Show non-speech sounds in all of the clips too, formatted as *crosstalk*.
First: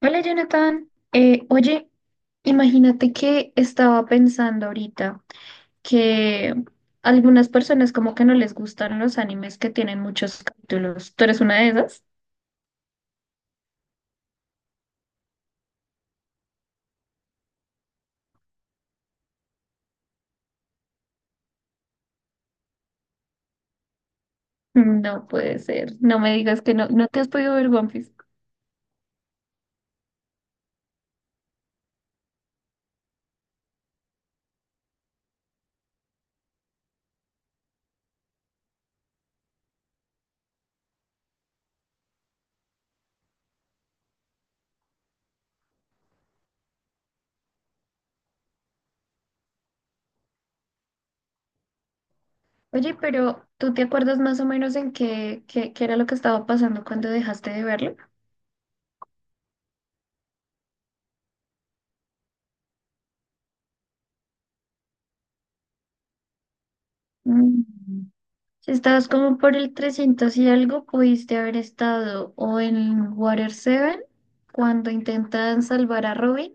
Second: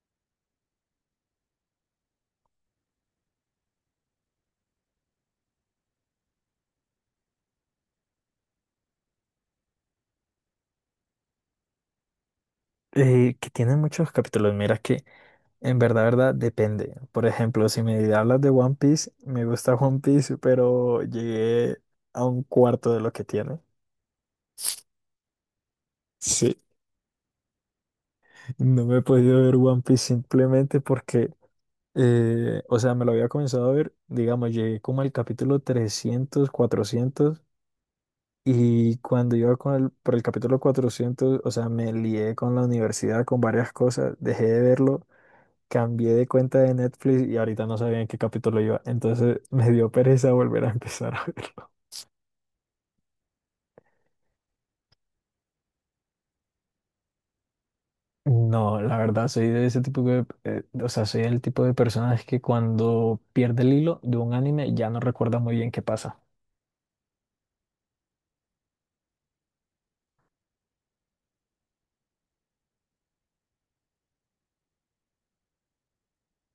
Hola Jonathan, imagínate que estaba pensando ahorita que algunas personas como que no les gustan los animes que tienen muchos capítulos. ¿Tú eres una de esas? *laughs* Que tiene muchos capítulos, mira que en verdad, verdad, depende. Por ejemplo, si me hablas de One Piece, me gusta One Piece, pero llegué a un cuarto de lo que tiene. No puede ser, no me Sí, digas que no te has podido ver One Piece. no me he podido ver One Piece simplemente porque, o sea, me lo había comenzado a ver, digamos, llegué como al capítulo 300 400, y cuando iba con por el capítulo 400, o sea, me lié con la universidad, con varias cosas, dejé de verlo, cambié de cuenta de Netflix y ahorita no sabía en qué capítulo iba, entonces *laughs* me dio pereza volver a empezar a verlo. Oye, pero ¿tú te acuerdas más o menos en qué era lo que estaba pasando cuando dejaste de verlo? No, la verdad, soy de ese tipo de, o sea, soy el tipo de personas que cuando pierde el hilo de un anime ya no recuerda muy bien qué pasa. Mm. Si estabas como por el 300 y algo, pudiste haber estado o en Water Seven cuando intentan salvar a Robin,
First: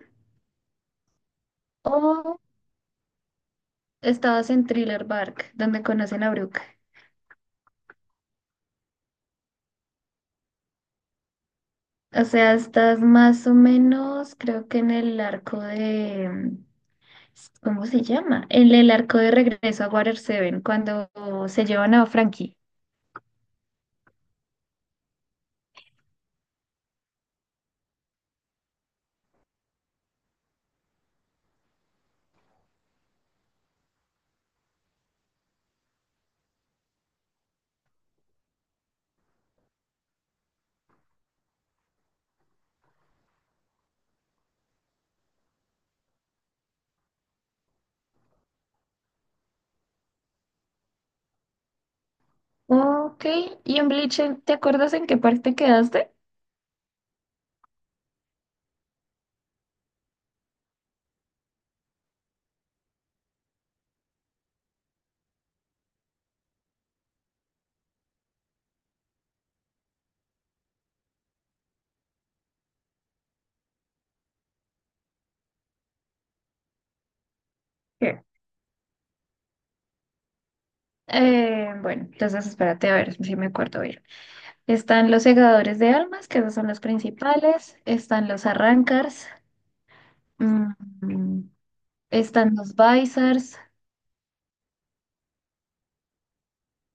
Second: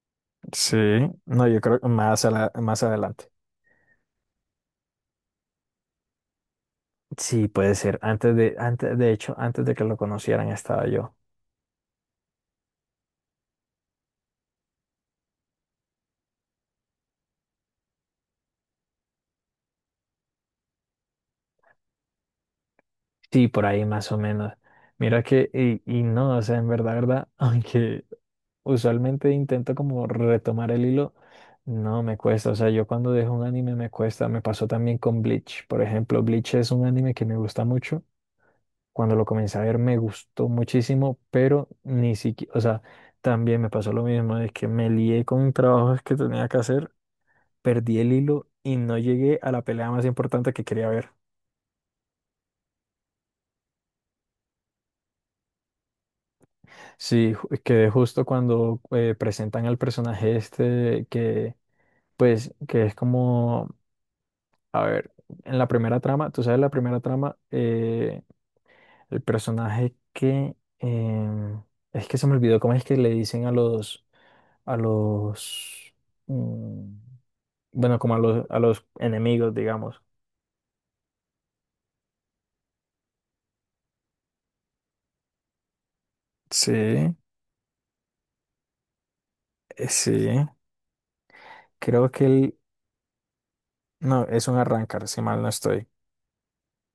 Sí, no, yo creo que más, o más adelante. estabas en Thriller Bark, donde conocen a Brooke. Sí, puede ser. De hecho, antes de que lo conocieran estaba yo. O sea, estás más o menos, creo que en el arco de, ¿cómo se llama? En el arco de regreso a Water Seven cuando se llevan a Frankie. Sí, por ahí más o menos. Mira que, y no, o sea, en verdad, verdad, *laughs* aunque usualmente intento como retomar el hilo. No me cuesta, o sea, yo cuando dejo un anime me cuesta, me pasó también con Bleach. Por ejemplo, Bleach es un anime que me gusta mucho. Cuando lo comencé a ver me gustó muchísimo, pero ni siquiera, o sea, también me pasó lo mismo, es que me lié con trabajos que tenía que hacer, perdí el hilo y no llegué a la pelea más importante que quería ver. Ok, y en Bleach, ¿te acuerdas en qué parte quedaste? Sí, quedé justo cuando presentan al personaje este que, pues, que es como, a ver, en la primera trama, tú sabes, la primera trama, el personaje que em, es que se me olvidó cómo es que le dicen a los, mm, bueno, Sí. como a los enemigos, digamos. Bueno, entonces espérate a ver si me acuerdo bien. Están los segadores de almas, que esos son Sí, los principales. Están los arrancars. sí. mm, Creo que Están él, los Bizars. no, es un arrancar, si mal no estoy.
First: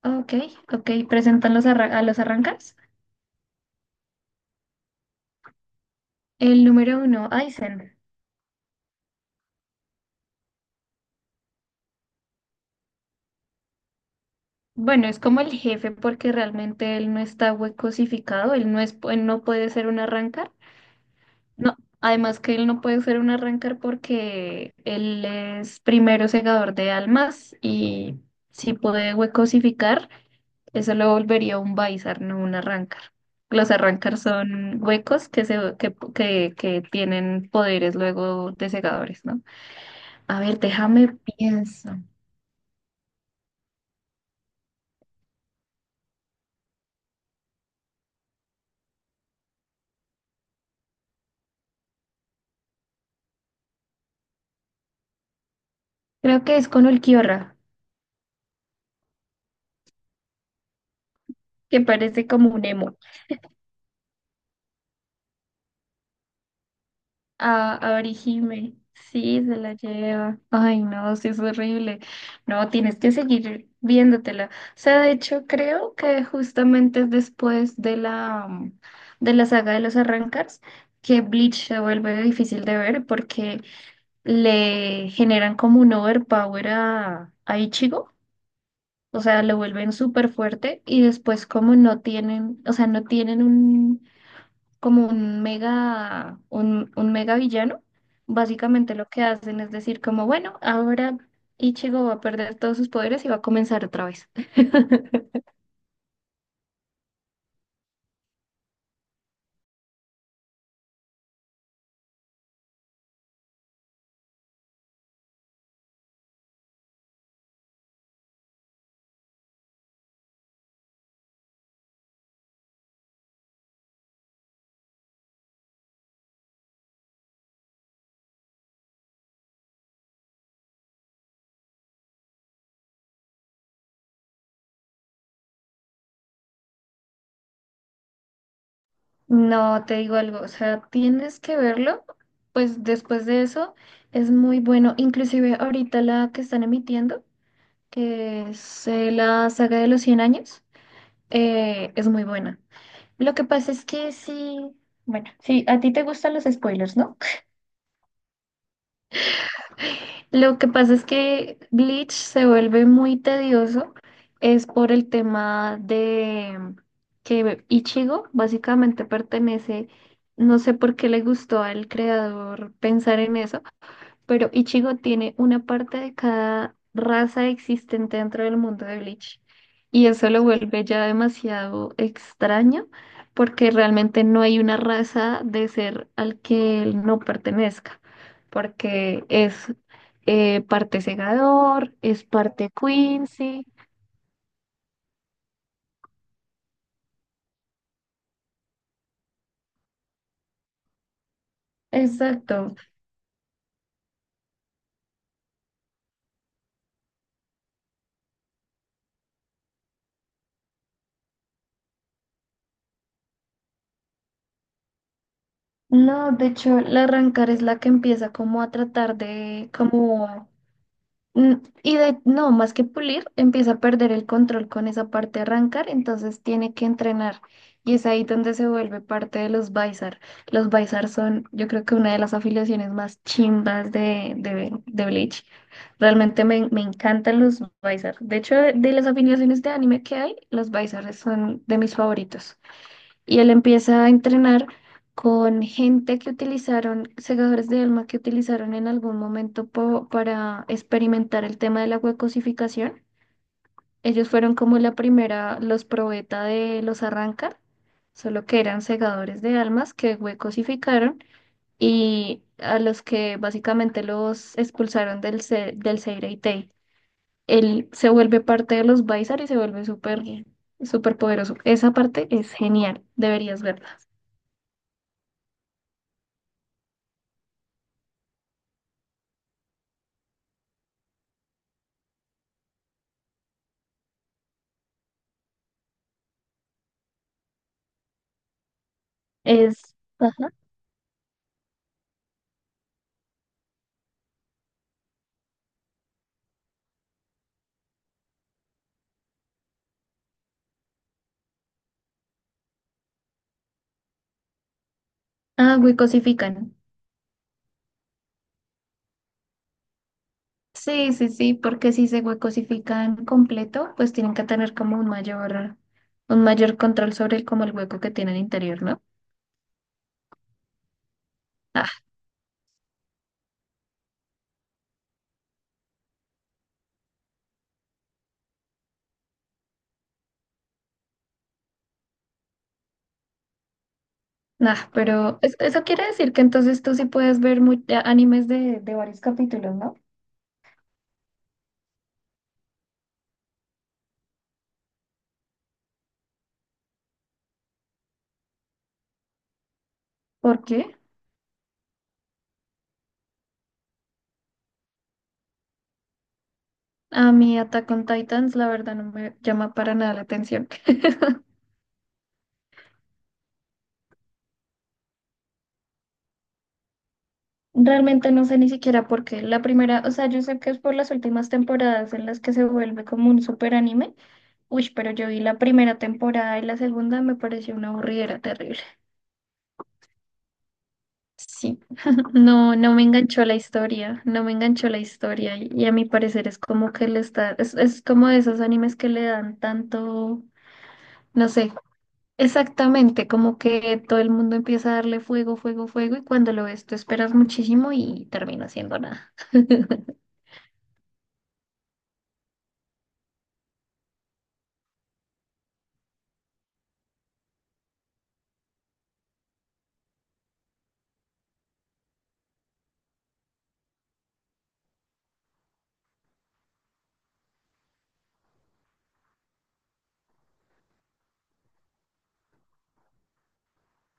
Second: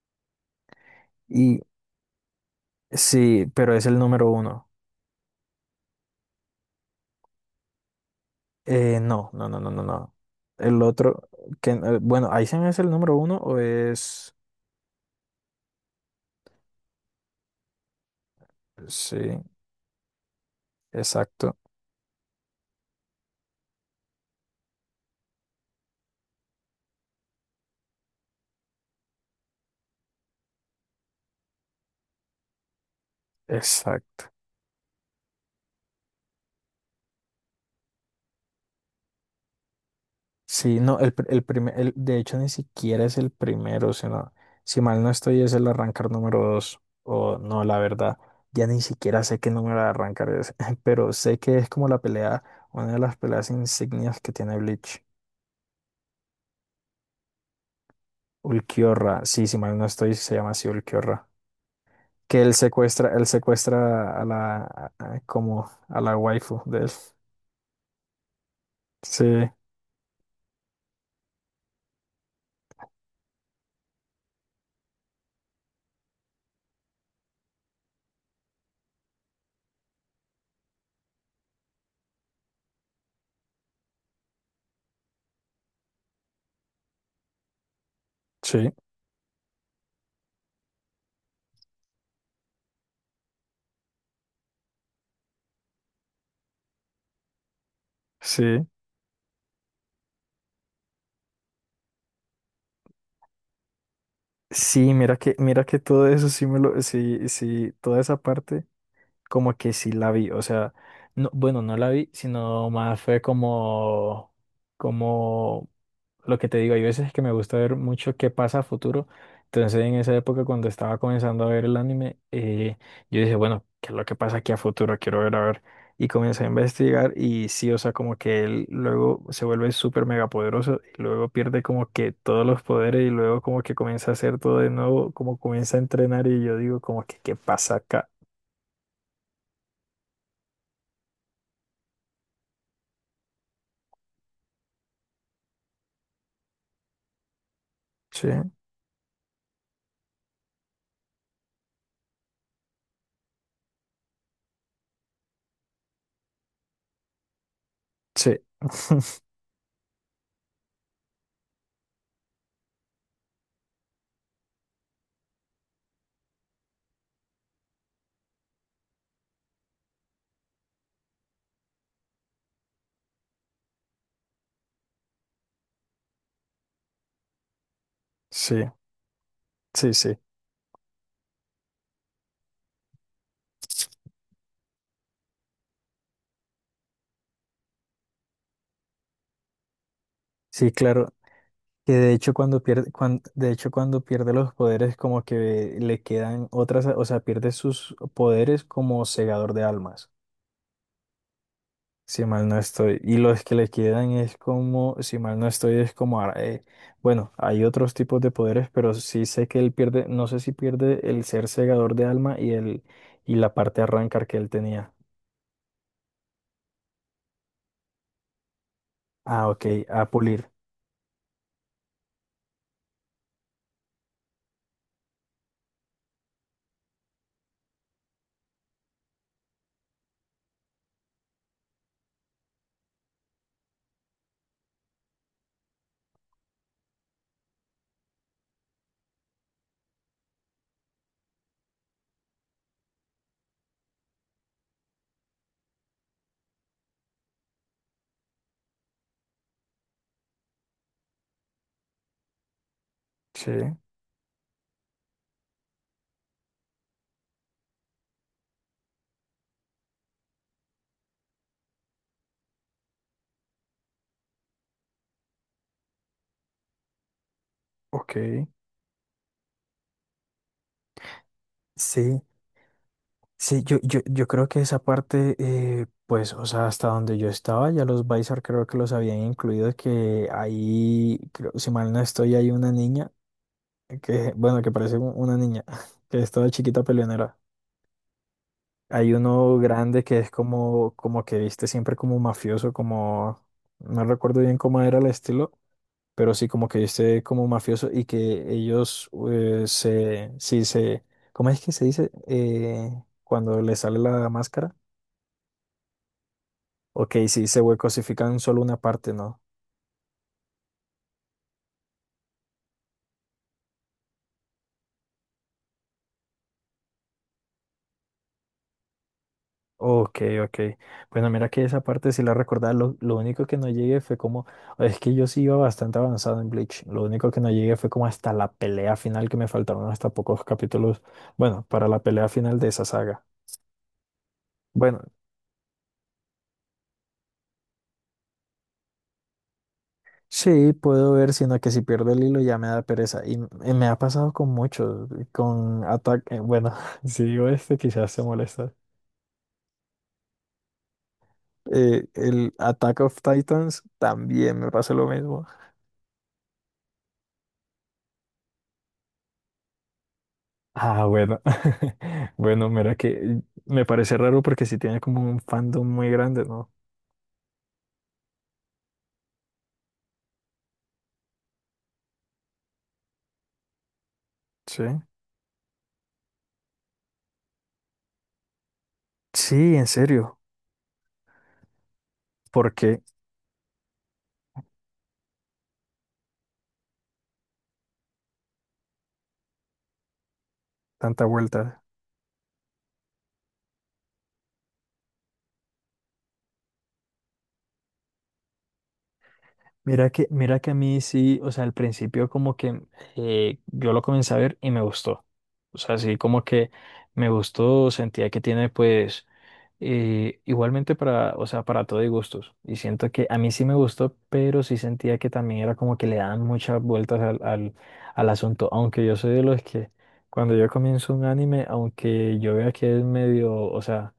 Ok, ok. Presentan Y los a los arrancars. sí, pero es el número 1. El número uno, Aizen. No, no, no, no, no, no. El otro, que, bueno, ¿Aizen es el número 1 o es? Bueno, es como el jefe porque realmente él no está huecosificado. Él no es, él Sí. no puede ser un arrancar. Exacto. No, además que él no puede ser un arrancar porque él es primero segador de almas y si puede huecosificar. Eso lo volvería un Bizarre, no un Arrancar. Los Arrancar Exacto. son huecos que, se, que tienen poderes luego de segadores, ¿no? A ver, Sí, no, el, déjame pr- el primer, pienso. el- de hecho ni siquiera es el primero, sino, si mal no estoy, es el arrancar número 2, o no, la verdad, ya ni siquiera sé qué número de arrancar es, *laughs* pero sé que es como la pelea, una de las peleas insignias que tiene Bleach. Creo que es con Ulquiorra, Ulquiorra, sí, si mal no estoy, se llama así Ulquiorra. que parece Que como un emo. Él secuestra a la, como a la waifu de él. A Orihime. Sí, Sí, se la lleva. Ay, no, sí es horrible. No, tienes que seguir viéndotela. O sea, de hecho, creo que justamente es después de la, de la saga de los arrancars que Bleach se vuelve difícil de ver porque le generan como un overpower a Ichigo. sí, O sea, lo vuelven súper fuerte y después como no tienen, o sea, no tienen un como un mega, un mega villano, sí. básicamente lo que hacen es decir como, bueno, ahora Ichigo va a perder todos sus poderes y va a comenzar otra vez. Sí, *laughs* mira que todo eso sí me lo, sí, sí, toda esa parte como que sí la vi, o sea, no, bueno, no la vi, sino más fue como, como lo que te digo, hay veces que me gusta ver mucho qué pasa a futuro, entonces en esa época cuando estaba comenzando a ver el anime, yo dije, bueno, ¿qué es lo que pasa aquí a futuro? Quiero ver, a ver, y comencé a investigar y sí, o sea, como que él luego se vuelve súper mega poderoso y luego pierde como que todos los poderes y luego como que comienza a hacer todo de nuevo, como comienza a entrenar y yo digo como que, ¿qué pasa acá? No, te digo algo, o sea, tienes que verlo, pues después de eso es muy bueno, inclusive ahorita la que están emitiendo, Sí. que es la saga de los 100 años, es muy buena. Lo que pasa es que sí, bueno, sí, a ti te gustan los spoilers, ¿no? Sí, *laughs* Lo que pasa es que Bleach se vuelve muy tedioso, es por el tema de que Ichigo básicamente pertenece, no sé por qué le gustó al creador pensar en eso, pero Ichigo tiene una parte de cada raza existente dentro del sí, mundo de Bleach. sí, Y sí, eso lo vuelve ya demasiado extraño, porque realmente no hay una raza de ser al que él no pertenezca, porque es sí, parte claro. Que segador, de es hecho cuando parte pierde, de Quincy. hecho cuando pierde los poderes como que le quedan otras, o sea, pierde sus poderes como segador de almas, si mal no Exacto. estoy. Y los que le quedan es como, si mal no estoy, es como, bueno, hay otros tipos de poderes, pero sí sé que él pierde, no sé si pierde el ser segador de alma y el, y la parte arrancar que él tenía. No, de hecho, la Rancor es la que empieza como a tratar Ah, ok, de a como. pulir. Mm. Y de, no, más que pulir, empieza a perder el control con esa parte de arrancar, entonces tiene que entrenar. Y es ahí donde se vuelve parte de los Bizar. Los Bizar son, yo creo que una de las afiliaciones más chimbas de Bleach. Realmente me encantan los Bizar. De hecho, de las afiliaciones de anime que hay, los Bizar son de mis favoritos y él empieza a entrenar con gente que utilizaron, segadores de alma que utilizaron en algún momento para experimentar el tema de la huecosificación. Sí, Ellos fueron como la primera, los probeta de los arranca, solo que eran segadores de almas que huecosificaron y a los que básicamente los expulsaron del, del Seireitei. Él se vuelve ok. parte de los Baisar y se vuelve súper, súper poderoso. Esa Sí, parte es genial, deberías sí, yo, verla. yo, yo creo que esa parte, pues, o sea, hasta donde yo estaba, ya los Bizar creo que los habían incluido, que ahí, creo, si mal no estoy, hay una niña, que, bueno, que parece una niña, *laughs* que es toda chiquita peleonera. Hay uno Es, grande que es ajá. como, como que viste siempre como mafioso, como, no recuerdo bien cómo era el estilo, pero sí como que viste como mafioso y que ellos ¿cómo es que se dice? Cuando le sale la máscara. Ah, huecosifican. Ok, sí, se cosifican solo una parte, ¿no? Sí, sí, sí, porque si se huecosifican completo, pues tienen que tener como un mayor control sobre el, como el hueco que tienen interior, ¿no? Ok, ok. Bueno, mira que esa Ah, parte sí la recordaba. Lo único que no llegué fue como. Es que yo sí iba bastante avanzado en Bleach. Lo único que no llegué fue como hasta la pelea final, que me faltaron hasta pocos capítulos. Bueno, para la pelea final de esa saga. nah, Bueno, pero eso quiere decir que entonces tú sí puedes ver animes de varios capítulos, ¿no? sí, puedo ver, sino que si pierdo el hilo ya me da pereza. Y me ha pasado con muchos. Con Attack. Bueno, *laughs* si digo este, quizás se molesta. ¿Por qué? El Attack of Titans también me pasó lo mismo. A mí Attack on Titans, la verdad, no me llama para nada la atención. Ah, bueno. *laughs* *laughs* Bueno, mira que me parece raro porque sí tiene como un fandom muy grande, ¿no? Realmente no sé ni siquiera por qué. La primera, o sea, yo sé que es por las últimas temporadas en las que se vuelve como un super anime. Sí. Uy, pero yo vi la primera temporada y la segunda me pareció una aburridera terrible. Sí, en serio. Sí, *laughs* ¿Por no, no qué me enganchó la historia, no me enganchó la historia y a mi parecer es como que le está, es como de esos animes que le dan tanto, tanta no sé, vuelta? exactamente, como que todo el mundo empieza a darle fuego, fuego, fuego y cuando lo ves tú esperas muchísimo y termina siendo nada. Mira que a mí sí, o sea, al principio como que yo lo comencé a ver y me gustó. O sea, sí, como que me gustó, sentía que tiene pues... Igualmente, para, o sea, para todo y gustos. Y siento que a mí sí me gustó, pero sí sentía que también era como que le daban muchas vueltas al, al asunto. Aunque yo soy de los que cuando yo comienzo un anime, aunque yo vea que es medio, o sea,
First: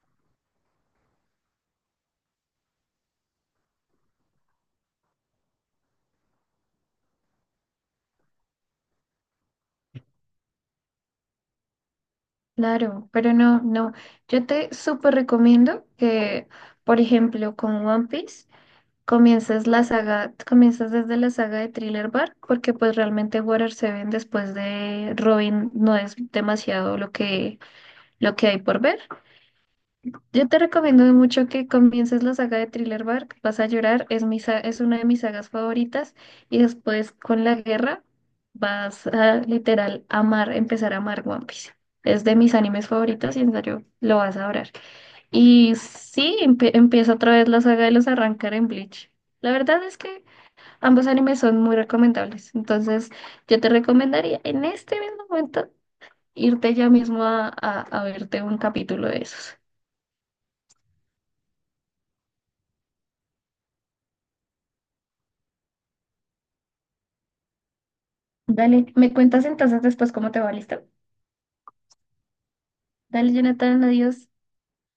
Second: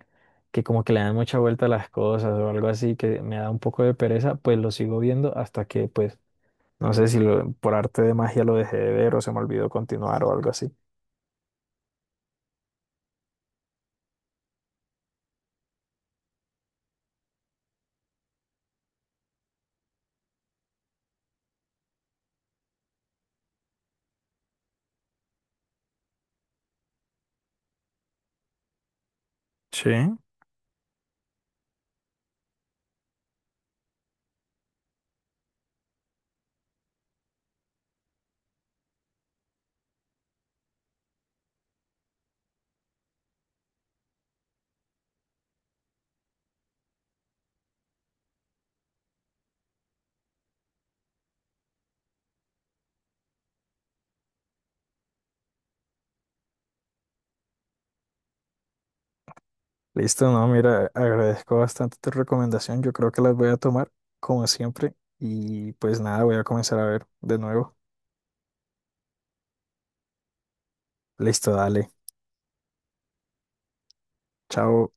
que como que le dan mucha vuelta a las cosas o algo así, que me da un poco de pereza, pues lo sigo viendo hasta que, pues, no sé si por arte de magia lo dejé de ver o se me olvidó continuar o algo así. Claro, pero no, yo te súper recomiendo que, por ejemplo, con One Piece comienzas la saga, comienzas desde la saga de Thriller Bark, porque pues realmente Water Seven después de Robin no es demasiado lo que hay por ver. Sí. Yo te recomiendo mucho que comiences la saga de Thriller Bark, vas a llorar, es es una de mis sagas favoritas, y después con la guerra vas a literal amar, empezar a amar One Piece. Es de mis animes favoritos y en serio lo vas a adorar. Y sí, empieza otra vez la saga de los arrancar en Bleach. La verdad es que ambos animes son muy recomendables. Entonces, yo te recomendaría en este mismo momento irte ya mismo a verte un capítulo de esos. Listo, no, mira, agradezco bastante tu recomendación. Yo creo que las voy a tomar como siempre y pues nada, voy a comenzar a ver de nuevo. Dale, me cuentas entonces después cómo te va, ¿listo? Listo, dale. Dale, Jonathan, adiós. Chao.